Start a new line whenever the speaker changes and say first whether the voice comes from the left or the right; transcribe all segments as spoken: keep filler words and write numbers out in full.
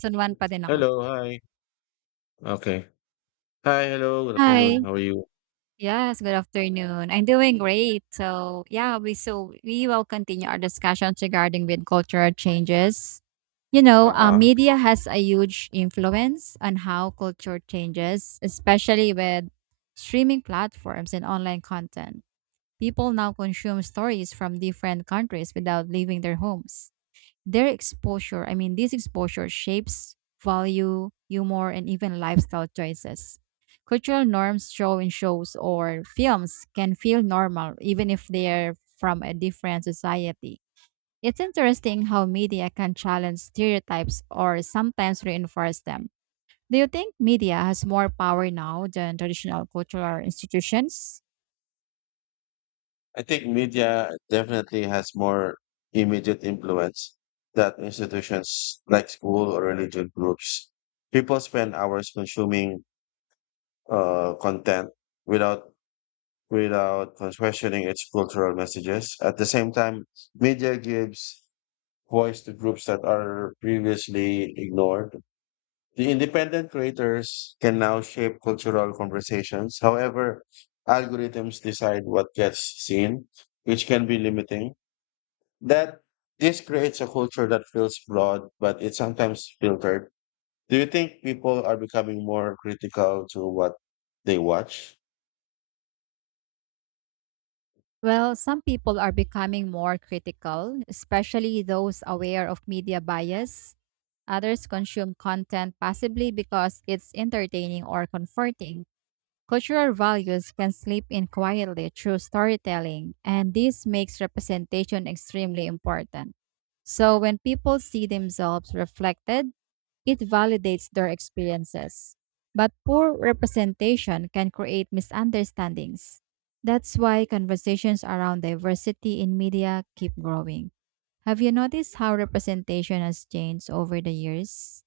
right: Season one pa din ako.
left: Hello, hi. Okay. Hi, hello, good
right: Hi.
left: afternoon. How are you?
right: Yes, good afternoon. I'm doing great. So, yeah, we so we will continue our discussions regarding with cultural changes. You know, uh,
left: Uh-huh.
right: media has a huge influence on how culture changes, especially with streaming platforms and online content. People now consume stories from different countries without leaving their homes. Their exposure, I mean, this exposure shapes value, humor, and even lifestyle choices. Cultural norms show in shows or films can feel normal even if they're from a different society. It's interesting how media can challenge stereotypes or sometimes reinforce them. Do you think media has more power now than traditional cultural institutions?
left: I think media definitely has more immediate influence than institutions like school or religion groups. People spend hours consuming uh, content without without questioning its cultural messages. At the same time, media gives voice to groups that are previously ignored. The independent creators can now shape cultural conversations. However, algorithms decide what gets seen, which can be limiting. That This creates a culture that feels flawed, but it's sometimes filtered. Do you think people are becoming more critical to what they watch?
right: Well, some people are becoming more critical, especially those aware of media bias. Others consume content possibly because it's entertaining or comforting. Cultural values can slip in quietly through storytelling, and this makes representation extremely important. So, when people see themselves reflected, it validates their experiences. But poor representation can create misunderstandings. That's why conversations around diversity in media keep growing. Have you noticed how representation has changed over the years?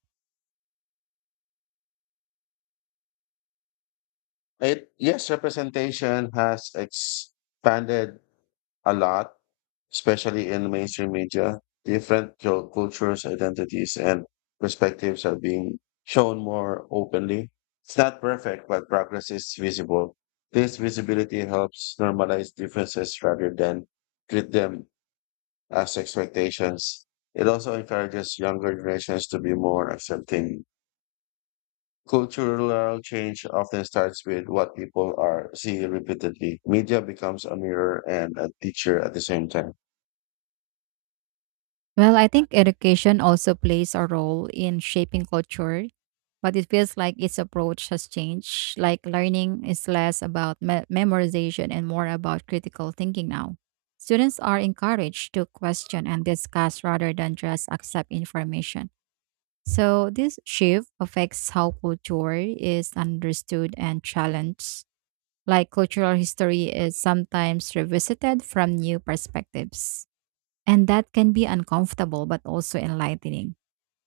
left: It, yes, representation has expanded a lot, especially in mainstream media. Different cul- cultures, identities, and perspectives are being shown more openly. It's not perfect, but progress is visible. This visibility helps normalize differences rather than treat them as expectations. It also encourages younger generations to be more accepting. Cultural change often starts with what people are seeing repeatedly. Media becomes a mirror and a teacher at the same time.
right: Well, I think education also plays a role in shaping culture, but it feels like its approach has changed. Like learning is less about me- memorization and more about critical thinking now. Students are encouraged to question and discuss rather than just accept information. So, this shift affects how culture is understood and challenged. Like cultural history is sometimes revisited from new perspectives. And that can be uncomfortable but also enlightening.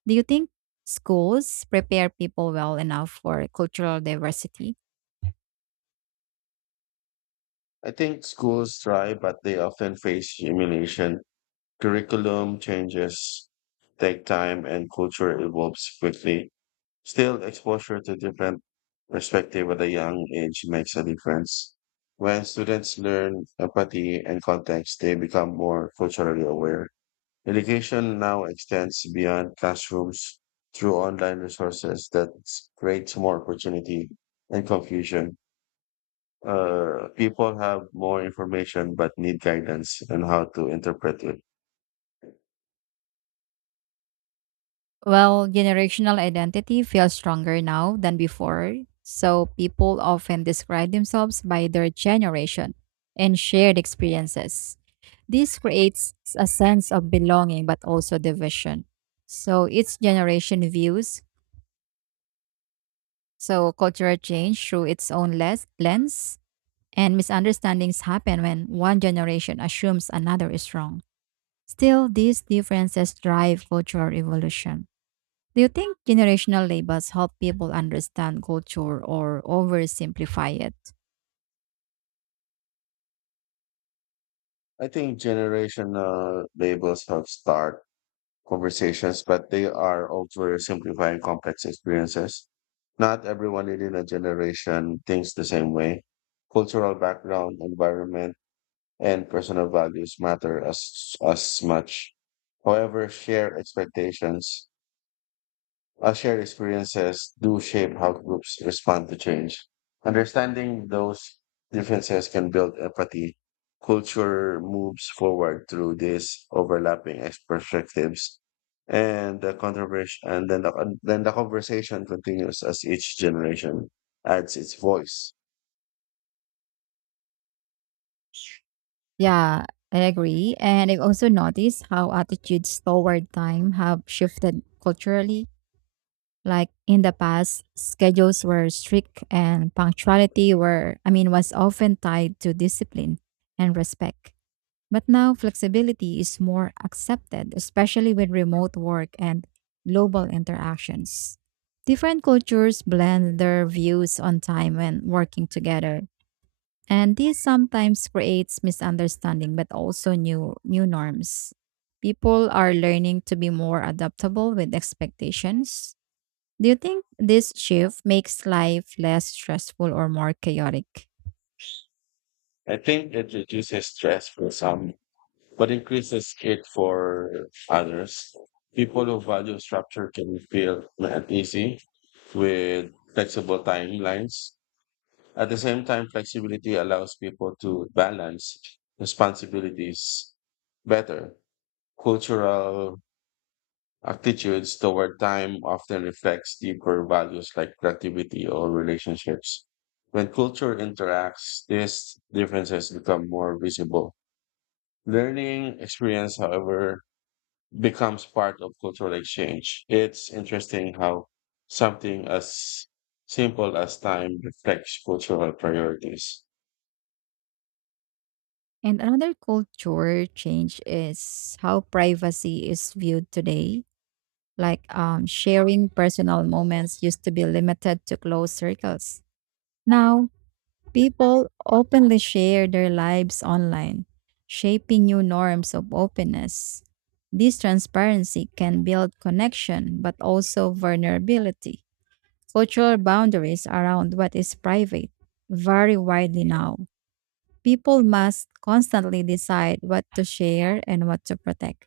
right: Do you think schools prepare people well enough for cultural diversity?
left: I think schools try, but they often face humiliation. Curriculum changes take time and culture evolves quickly. Still, exposure to different perspective at a young age makes a difference. When students learn empathy and context, they become more culturally aware. Education now extends beyond classrooms through online resources that creates more opportunity and confusion uh, People have more information but need guidance on how to interpret it.
right: Well, generational identity feels stronger now than before. So people often describe themselves by their generation and shared experiences. This creates a sense of belonging but also division. So each generation views so cultural change through its own les- lens, and misunderstandings happen when one generation assumes another is wrong. Still, these differences drive cultural evolution. Do you think generational labels help people understand culture or oversimplify it?
left: I think generational labels help start conversations, but they are oversimplifying complex experiences. Not everyone in a generation thinks the same way. Cultural background, environment, and personal values matter as, as much. However, shared expectations our shared experiences do shape how groups respond to change. Understanding those differences can build empathy. Culture moves forward through these overlapping ex- perspectives, and the controversy, and then the con- then the conversation continues as each generation adds its voice.
right: Yeah, I agree. And I've also noticed how attitudes toward time have shifted culturally. Like in the past, schedules were strict and punctuality were I mean was often tied to discipline and respect. But now flexibility is more accepted, especially with remote work and global interactions. Different cultures blend their views on time when working together, and this sometimes creates misunderstanding but also new new norms. People are learning to be more adaptable with expectations. Do you think this shift makes life less stressful or more chaotic?
left: I think it reduces stress for some but increases it for others. People who value structure can feel uneasy with flexible timelines. At the same time, flexibility allows people to balance responsibilities better. Cultural attitudes toward time often reflects deeper values like productivity or relationships. When culture interacts, these differences become more visible. Learning experience, however, becomes part of cultural exchange. It's interesting how something as simple as time reflects cultural priorities.
right: And another culture change is how privacy is viewed today. Like um, sharing personal moments used to be limited to close circles. Now, people openly share their lives online, shaping new norms of openness. This transparency can build connection, but also vulnerability. Cultural boundaries around what is private vary widely now. People must constantly decide what to share and what to protect.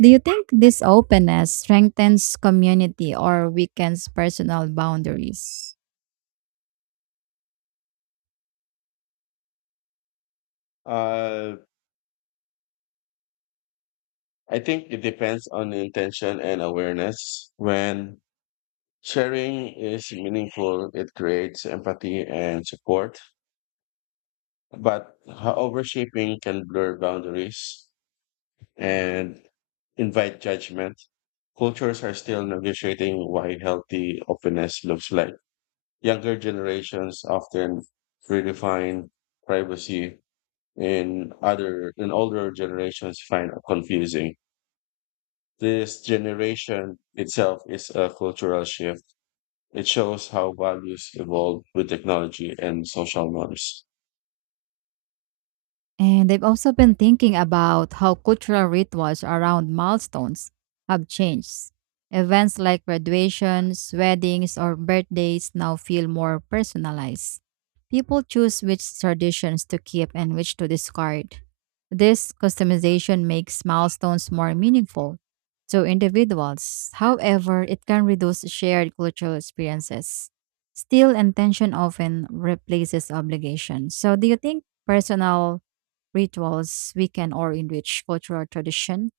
right: Do you think this openness strengthens community or weakens personal boundaries?
left: Uh, I think it depends on the intention and awareness. When sharing is meaningful, it creates empathy and support. But ho- overshaping can blur boundaries and invite judgment. Cultures are still negotiating what healthy openness looks like. Younger generations often redefine privacy and other and older generations find it confusing. This generation itself is a cultural shift. It shows how values evolve with technology and social norms.
right: And I've also been thinking about how cultural rituals around milestones have changed. Events like graduations, weddings, or birthdays now feel more personalized. People choose which traditions to keep and which to discard. This customization makes milestones more meaningful to individuals. However, it can reduce shared cultural experiences. Still, intention often replaces obligation. So, do you think personal rituals we can or enrich cultural tradition?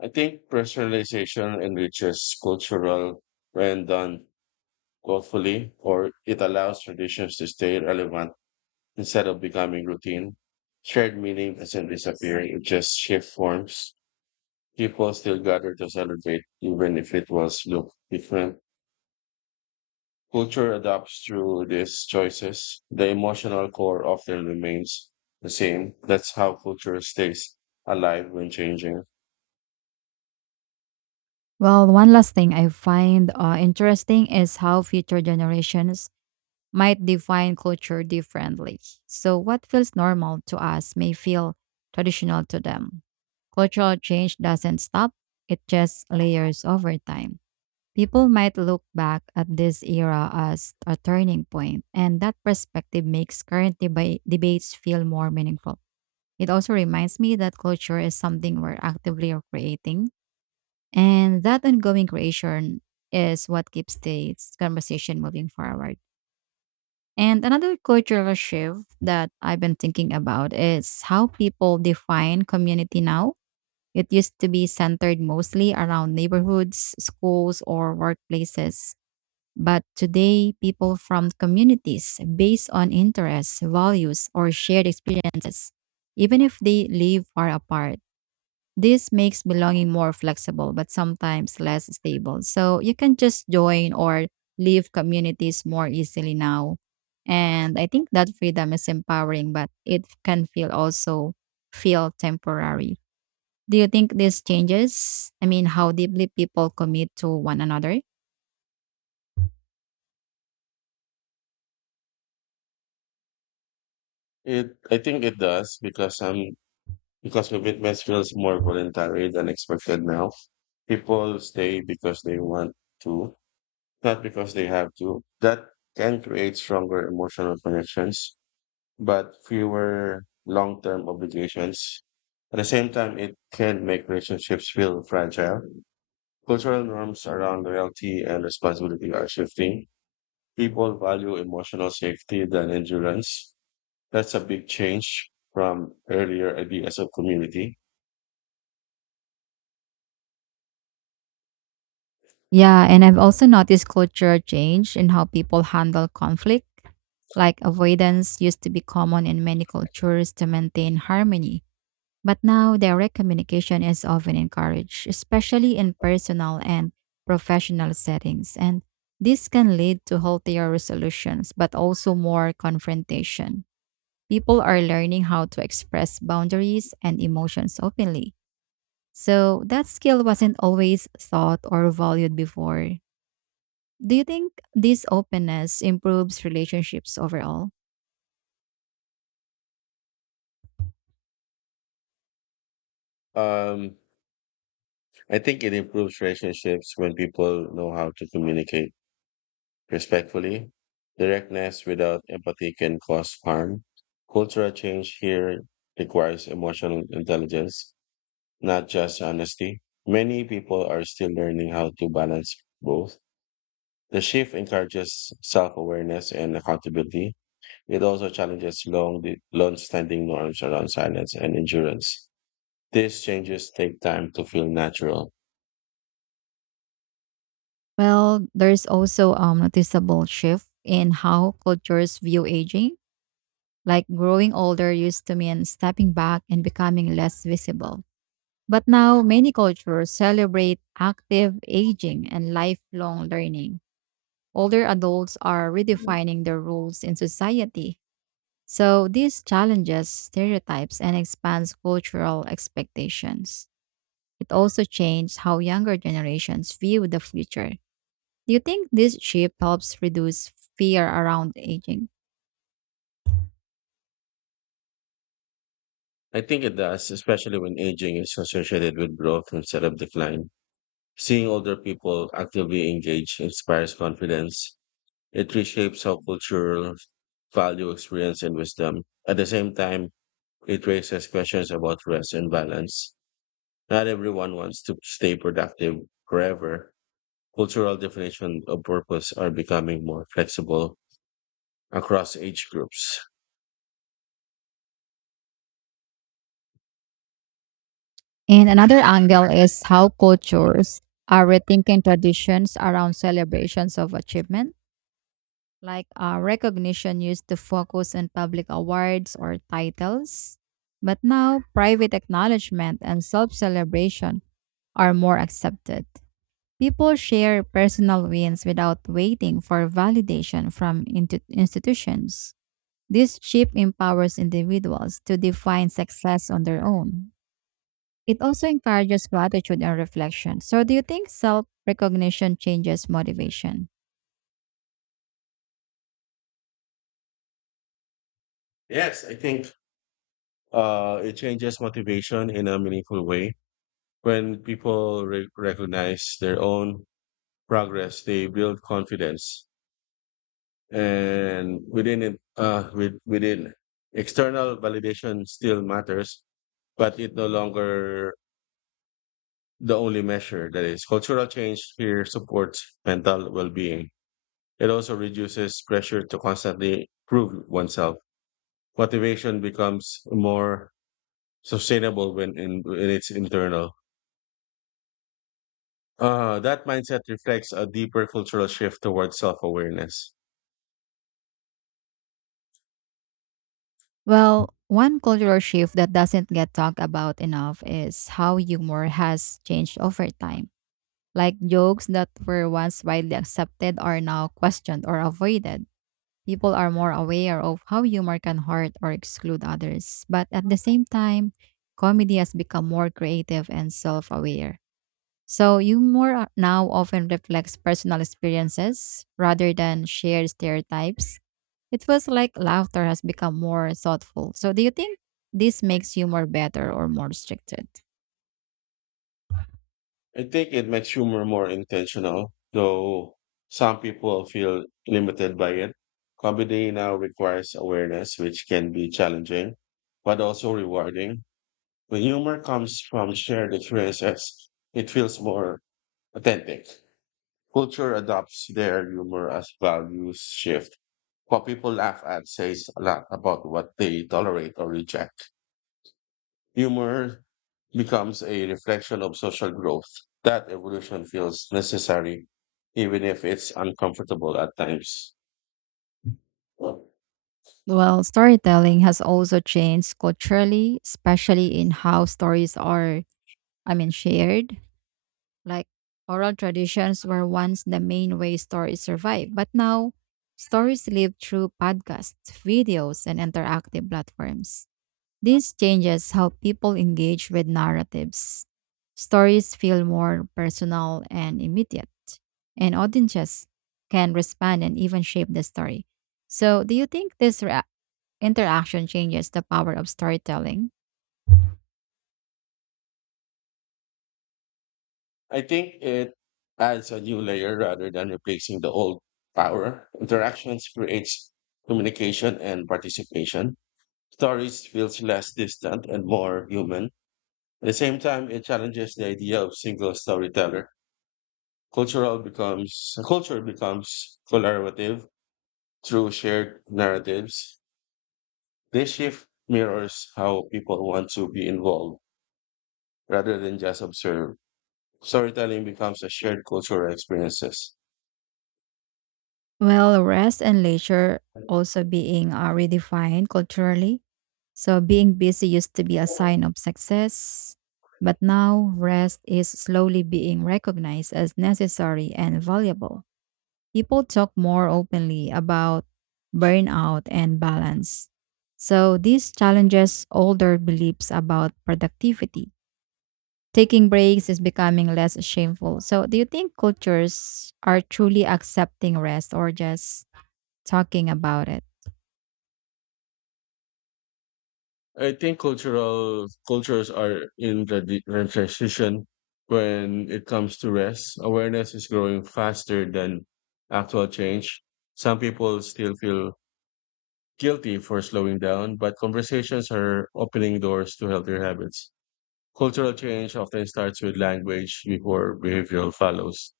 left: I think personalization enriches cultural when done thoughtfully, or it allows traditions to stay relevant instead of becoming routine. Shared meaning doesn't disappear, it just shifts forms. People still gather to celebrate, even if it was look different. Culture adapts through these choices. The emotional core often remains the same. That's how culture stays alive when changing.
right: Well, one last thing I find uh, interesting is how future generations might define culture differently. So, what feels normal to us may feel traditional to them. Cultural change doesn't stop, it just layers over time. People might look back at this era as a turning point, and that perspective makes current deba- debates feel more meaningful. It also reminds me that culture is something we're actively creating, and that ongoing creation is what keeps the conversation moving forward. And another cultural shift that I've been thinking about is how people define community now. It used to be centered mostly around neighborhoods, schools, or workplaces. But today, people from communities based on interests, values, or shared experiences, even if they live far apart. This makes belonging more flexible, but sometimes less stable. So you can just join or leave communities more easily now. And I think that freedom is empowering, but it can feel also feel temporary. Do you think this changes, I mean, how deeply people commit to one another?
left: It, I think it does because um because commitment feels more voluntary than expected now. People stay because they want to, not because they have to. That can create stronger emotional connections but fewer long-term obligations. At the same time, it can make relationships feel fragile. Cultural norms around loyalty and responsibility are shifting. People value emotional safety than endurance. That's a big change from earlier ideas of community.
right: Yeah, and I've also noticed culture change in how people handle conflict. Like avoidance used to be common in many cultures to maintain harmony. But now, direct communication is often encouraged, especially in personal and professional settings. And this can lead to healthier resolutions, but also more confrontation. People are learning how to express boundaries and emotions openly. So, that skill wasn't always thought or valued before. Do you think this openness improves relationships overall?
left: Um, I think it improves relationships when people know how to communicate respectfully. Directness without empathy can cause harm. Cultural change here requires emotional intelligence, not just honesty. Many people are still learning how to balance both. The shift encourages self awareness and accountability. It also challenges long standing norms around silence and endurance. These changes take time to feel natural.
right: Well, there's also a um, noticeable shift in how cultures view aging, like growing older used to mean stepping back and becoming less visible. But now, many cultures celebrate active aging and lifelong learning. Older adults are redefining their roles in society. So, this challenges stereotypes and expands cultural expectations. It also changed how younger generations view the future. Do you think this shift helps reduce fear around aging?
left: I think it does, especially when aging is associated with growth instead of decline. Seeing older people actively engaged inspires confidence. It reshapes how cultural value, experience, and wisdom. At the same time, it raises questions about rest and balance. Not everyone wants to stay productive forever. Cultural definitions of purpose are becoming more flexible across age groups.
right: And another angle is how cultures are rethinking traditions around celebrations of achievement, like uh, recognition used to focus on public awards or titles. But now, private acknowledgement and self celebration are more accepted. People share personal wins without waiting for validation from intu- institutions. This shift empowers individuals to define success on their own. It also encourages gratitude and reflection. So, do you think self recognition changes motivation?
left: Yes, I think uh, it changes motivation in a meaningful way. When people re- recognize their own progress, they build confidence, and within it, uh, with, within external validation still matters, but it no longer the only measure. That is, cultural change here supports mental well-being. It also reduces pressure to constantly prove oneself. Motivation becomes more sustainable when in, when it's internal. Uh, that mindset reflects a deeper cultural shift towards self awareness.
right: Well, one cultural shift that doesn't get talked about enough is how humor has changed over time. Like jokes that were once widely accepted are now questioned or avoided. People are more aware of how humor can hurt or exclude others. But at the same time, comedy has become more creative and self aware. So humor now often reflects personal experiences rather than shared stereotypes. It feels like laughter has become more thoughtful. So do you think this makes humor better or more restricted?
left: I think it makes humor more intentional, though some people feel limited by it. Comedy now requires awareness, which can be challenging, but also rewarding. When humor comes from shared experiences, it feels more authentic. Culture adopts their humor as values shift. What people laugh at says a lot about what they tolerate or reject. Humor becomes a reflection of social growth. That evolution feels necessary, even if it's uncomfortable at times.
right: Well, storytelling has also changed culturally, especially in how stories are, I mean, shared. Like oral traditions were once the main way stories survived, but now stories live through podcasts, videos, and interactive platforms. This changes how people engage with narratives. Stories feel more personal and immediate, and audiences can respond and even shape the story. So, do you think this rea- interaction changes the power of storytelling?
left: I think it adds a new layer rather than replacing the old power. Interactions creates communication and participation. Stories feels less distant and more human. At the same time, it challenges the idea of single storyteller. Cultural becomes culture becomes collaborative through shared narratives. This shift mirrors how people want to be involved rather than just observe. Storytelling becomes a shared cultural experiences.
right: Well, rest and leisure also being uh, redefined culturally. So, being busy used to be a sign of success, but now rest is slowly being recognized as necessary and valuable. People talk more openly about burnout and balance. So, this challenges older beliefs about productivity. Taking breaks is becoming less shameful. So, do you think cultures are truly accepting rest or just talking about it?
left: I think cultural cultures are in the di- the transition when it comes to rest. Awareness is growing faster than actual change. Some people still feel guilty for slowing down, but conversations are opening doors to healthier habits. Cultural change often starts with language before behavioral follows.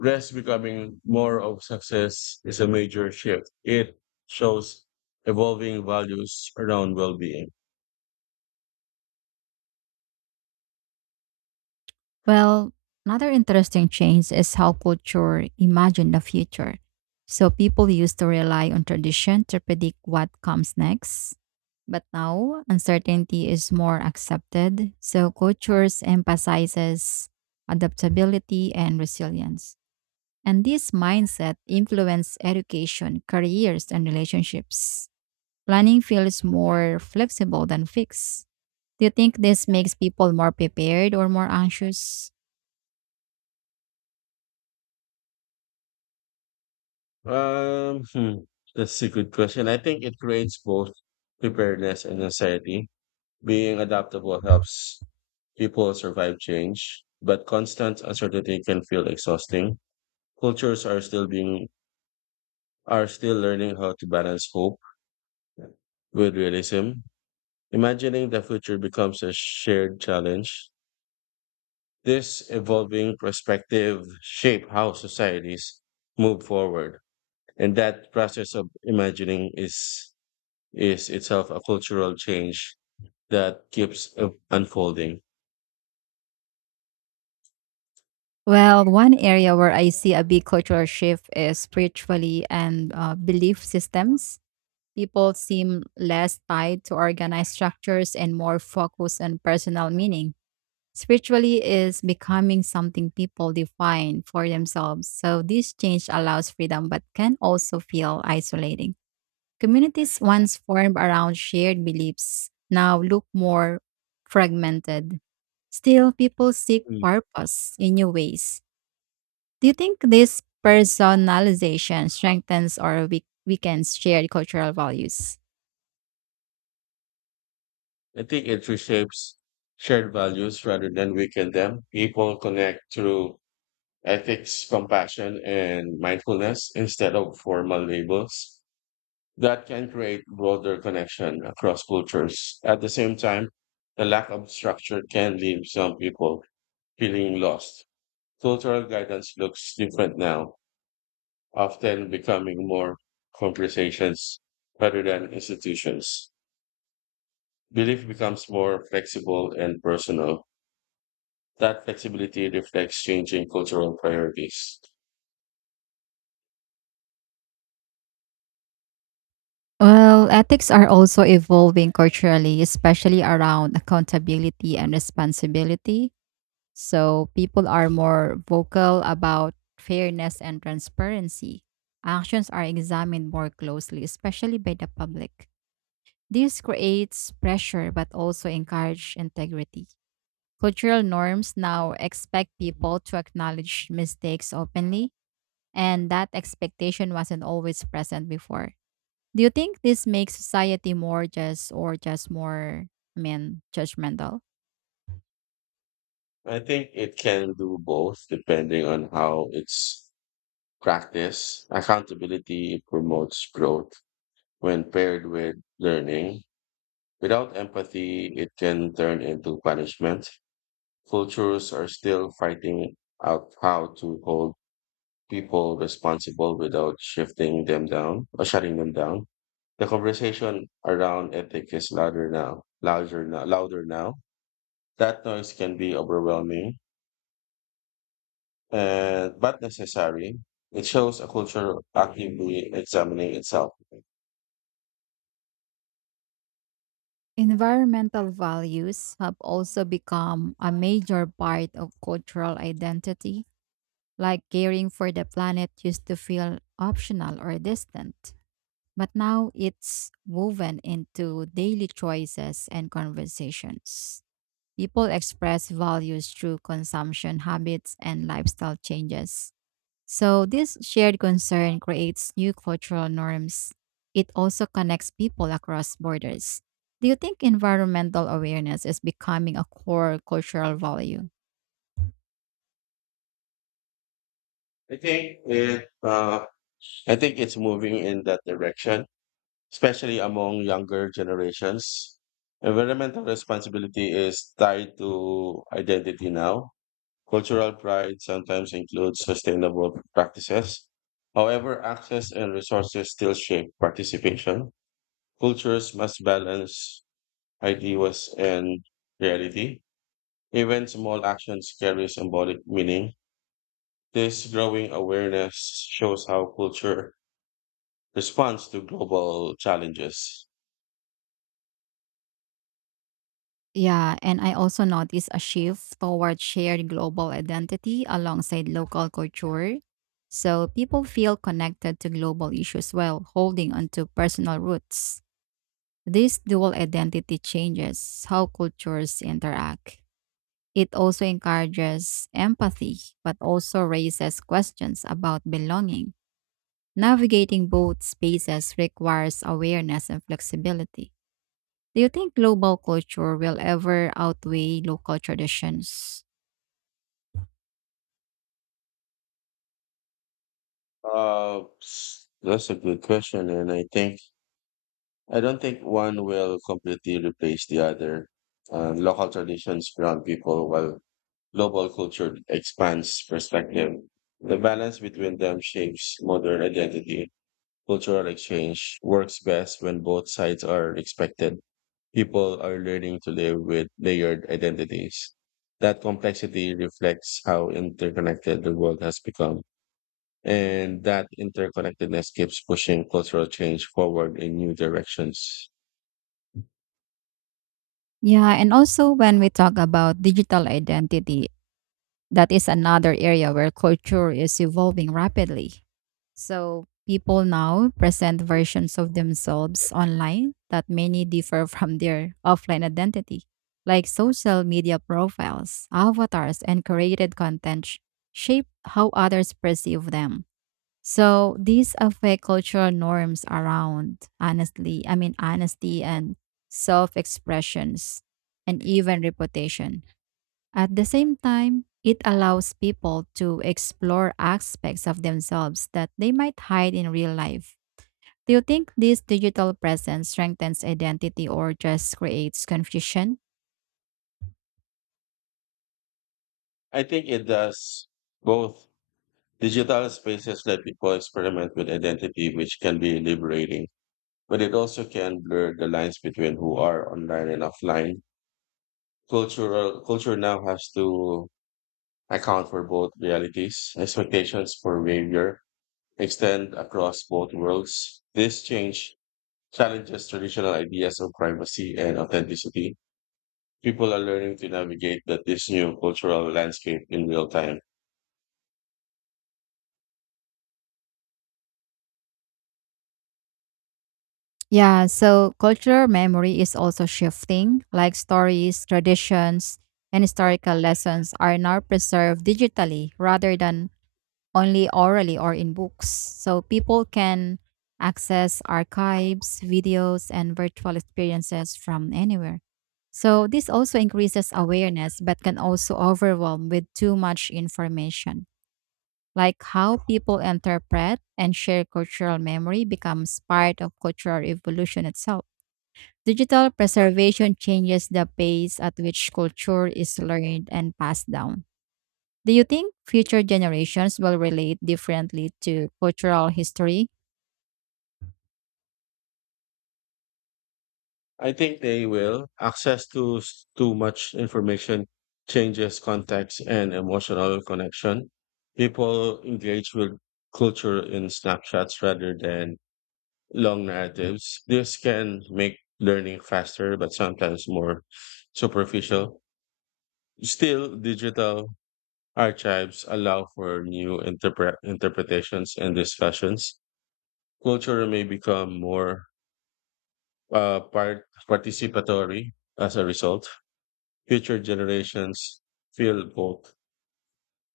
left: Rest becoming more of success is a major shift. It shows evolving values around well-being.
right: Well, another interesting change is how culture imagine the future. So people used to rely on tradition to predict what comes next. But now uncertainty is more accepted. So cultures emphasizes adaptability and resilience. And this mindset influence education, careers, and relationships. Planning feels more flexible than fixed. Do you think this makes people more prepared or more anxious?
left: Um, hmm, that's a good question. I think it creates both preparedness and anxiety. Being adaptable helps people survive change, but constant uncertainty can feel exhausting. Cultures are still being are still learning how to balance hope with realism. Imagining the future becomes a shared challenge. This evolving perspective shape how societies move forward, and that process of imagining is is itself a cultural change that keeps uh, unfolding.
right: Well, one area where I see a big cultural shift is spiritually and uh, belief systems. People seem less tied to organized structures and more focused on personal meaning. Spiritually is becoming something people define for themselves. So this change allows freedom but can also feel isolating. Communities once formed around shared beliefs now look more fragmented. Still, people seek
left: Mm.
right: purpose in new ways. Do you think this personalization strengthens or weak- weakens shared cultural values?
left: I think it reshapes shared values rather than weaken them. People connect through ethics, compassion, and mindfulness instead of formal labels. That can create broader connection across cultures. At the same time, the lack of structure can leave some people feeling lost. Cultural guidance looks different now, often becoming more conversations rather than institutions. Belief becomes more flexible and personal. That flexibility reflects changing cultural priorities.
right: Well, ethics are also evolving culturally, especially around accountability and responsibility. So people are more vocal about fairness and transparency. Actions are examined more closely, especially by the public. This creates pressure but also encourage integrity. Cultural norms now expect people to acknowledge mistakes openly, and that expectation wasn't always present before. Do you think this makes society more just or just more, I mean, judgmental?
left: I think it can do both depending on how it's practiced. Accountability promotes growth when paired with learning. Without empathy, it can turn into punishment. Cultures are still fighting out how to hold people responsible without shifting them down or shutting them down. The conversation around ethics is louder now, louder now, louder now. That noise can be overwhelming, and but necessary. It shows a culture actively examining itself.
right: Environmental values have also become a major part of cultural identity, like caring for the planet used to feel optional or distant. But now it's woven into daily choices and conversations. People express values through consumption habits and lifestyle changes. So, this shared concern creates new cultural norms. It also connects people across borders. Do you think environmental awareness is becoming a core cultural value?
left: I think it, uh, I think it's moving in that direction, especially among younger generations. Environmental responsibility is tied to identity now. Cultural pride sometimes includes sustainable practices. However, access and resources still shape participation. Cultures must balance ideas and reality. Even small actions carry symbolic meaning. This growing awareness shows how culture responds to global challenges.
right: Yeah, and I also noticed a shift toward shared global identity alongside local culture. So people feel connected to global issues while holding onto personal roots. These dual identity changes how cultures interact. It also encourages empathy, but also raises questions about belonging. Navigating both spaces requires awareness and flexibility. Do you think global culture will ever outweigh local traditions?
left: Uh, s- that's a good question, and I think I don't think one will completely replace the other. Uh, local traditions ground people while global culture expands perspective. The balance between them shapes modern identity. Cultural exchange works best when both sides are respected. People are learning to live with layered identities. That complexity reflects how interconnected the world has become. And that interconnectedness keeps pushing cultural change forward in new directions.
right: Yeah, and also when we talk about digital identity, that is another area where culture is evolving rapidly. So people now present versions of themselves online that many differ from their offline identity, like social media profiles, avatars, and created content sh- shape how others perceive them. So these affect cultural norms around honestly, I mean honesty and self-expressions and even reputation. At the same time, it allows people to explore aspects of themselves that they might hide in real life. Do you think this digital presence strengthens identity or just creates confusion?
left: I think it does both. Digital spaces let people experiment with identity, which can be liberating, but it also can blur the lines between who are online and offline. Cultural Culture now has to account for both realities, expectations for behavior, extend across both worlds. This change challenges traditional ideas of privacy and authenticity. People are learning to navigate that this new cultural landscape in real time.
right: Yeah, so cultural memory is also shifting, like stories, traditions, and historical lessons are now preserved digitally rather than only orally or in books. So people can access archives, videos, and virtual experiences from anywhere. So this also increases awareness, but can also overwhelm with too much information. Like how people interpret and share cultural memory becomes part of cultural evolution itself. Digital preservation changes the pace at which culture is learned and passed down. Do you think future generations will relate differently to cultural history?
left: I think they will. Access to s- too much information changes context and emotional connection. People engage with culture in snapshots rather than long narratives. This can make learning faster, but sometimes more superficial. Still, digital archives allow for new interpre- interpretations and discussions. Culture may become more uh, part- participatory as a result. Future generations feel both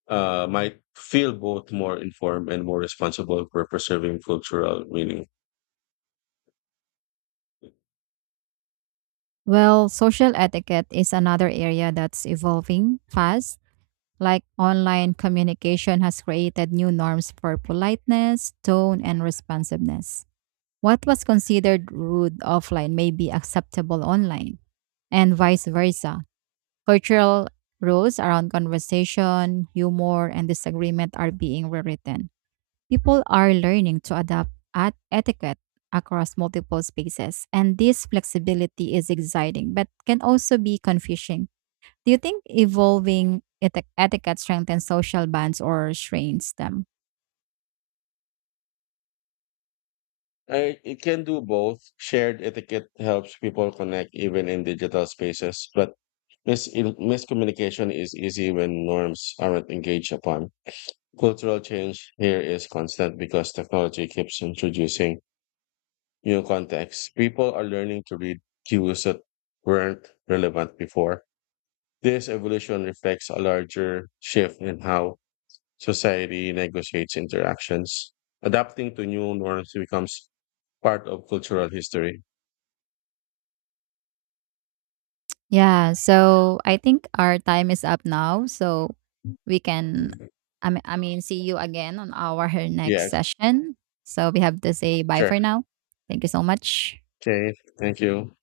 left: uh, might feel both more informed and more responsible for preserving cultural meaning.
right: Well, social etiquette is another area that's evolving fast. Like online communication has created new norms for politeness, tone, and responsiveness. What was considered rude offline may be acceptable online, and vice versa. Cultural rules around conversation, humor, and disagreement are being rewritten. People are learning to adapt at etiquette across multiple spaces, and this flexibility is exciting but can also be confusing. Do you think evolving eti- etiquette strengthens social bonds or strains them?
left: I, it can do both. Shared etiquette helps people connect even in digital spaces, but mis- miscommunication is easy when norms aren't engaged upon. Cultural change here is constant because technology keeps introducing new contexts. People are learning to read cues that weren't relevant before. This evolution reflects a larger shift in how society negotiates interactions. Adapting to new norms becomes part of cultural history.
right: Yeah, so I think our time is up now, so we can I mean, I mean see you again on our next
left: Yeah,
right: session. So we have to say bye
left: sure.
right: for now. Thank you so much.
left: Okay, thank you.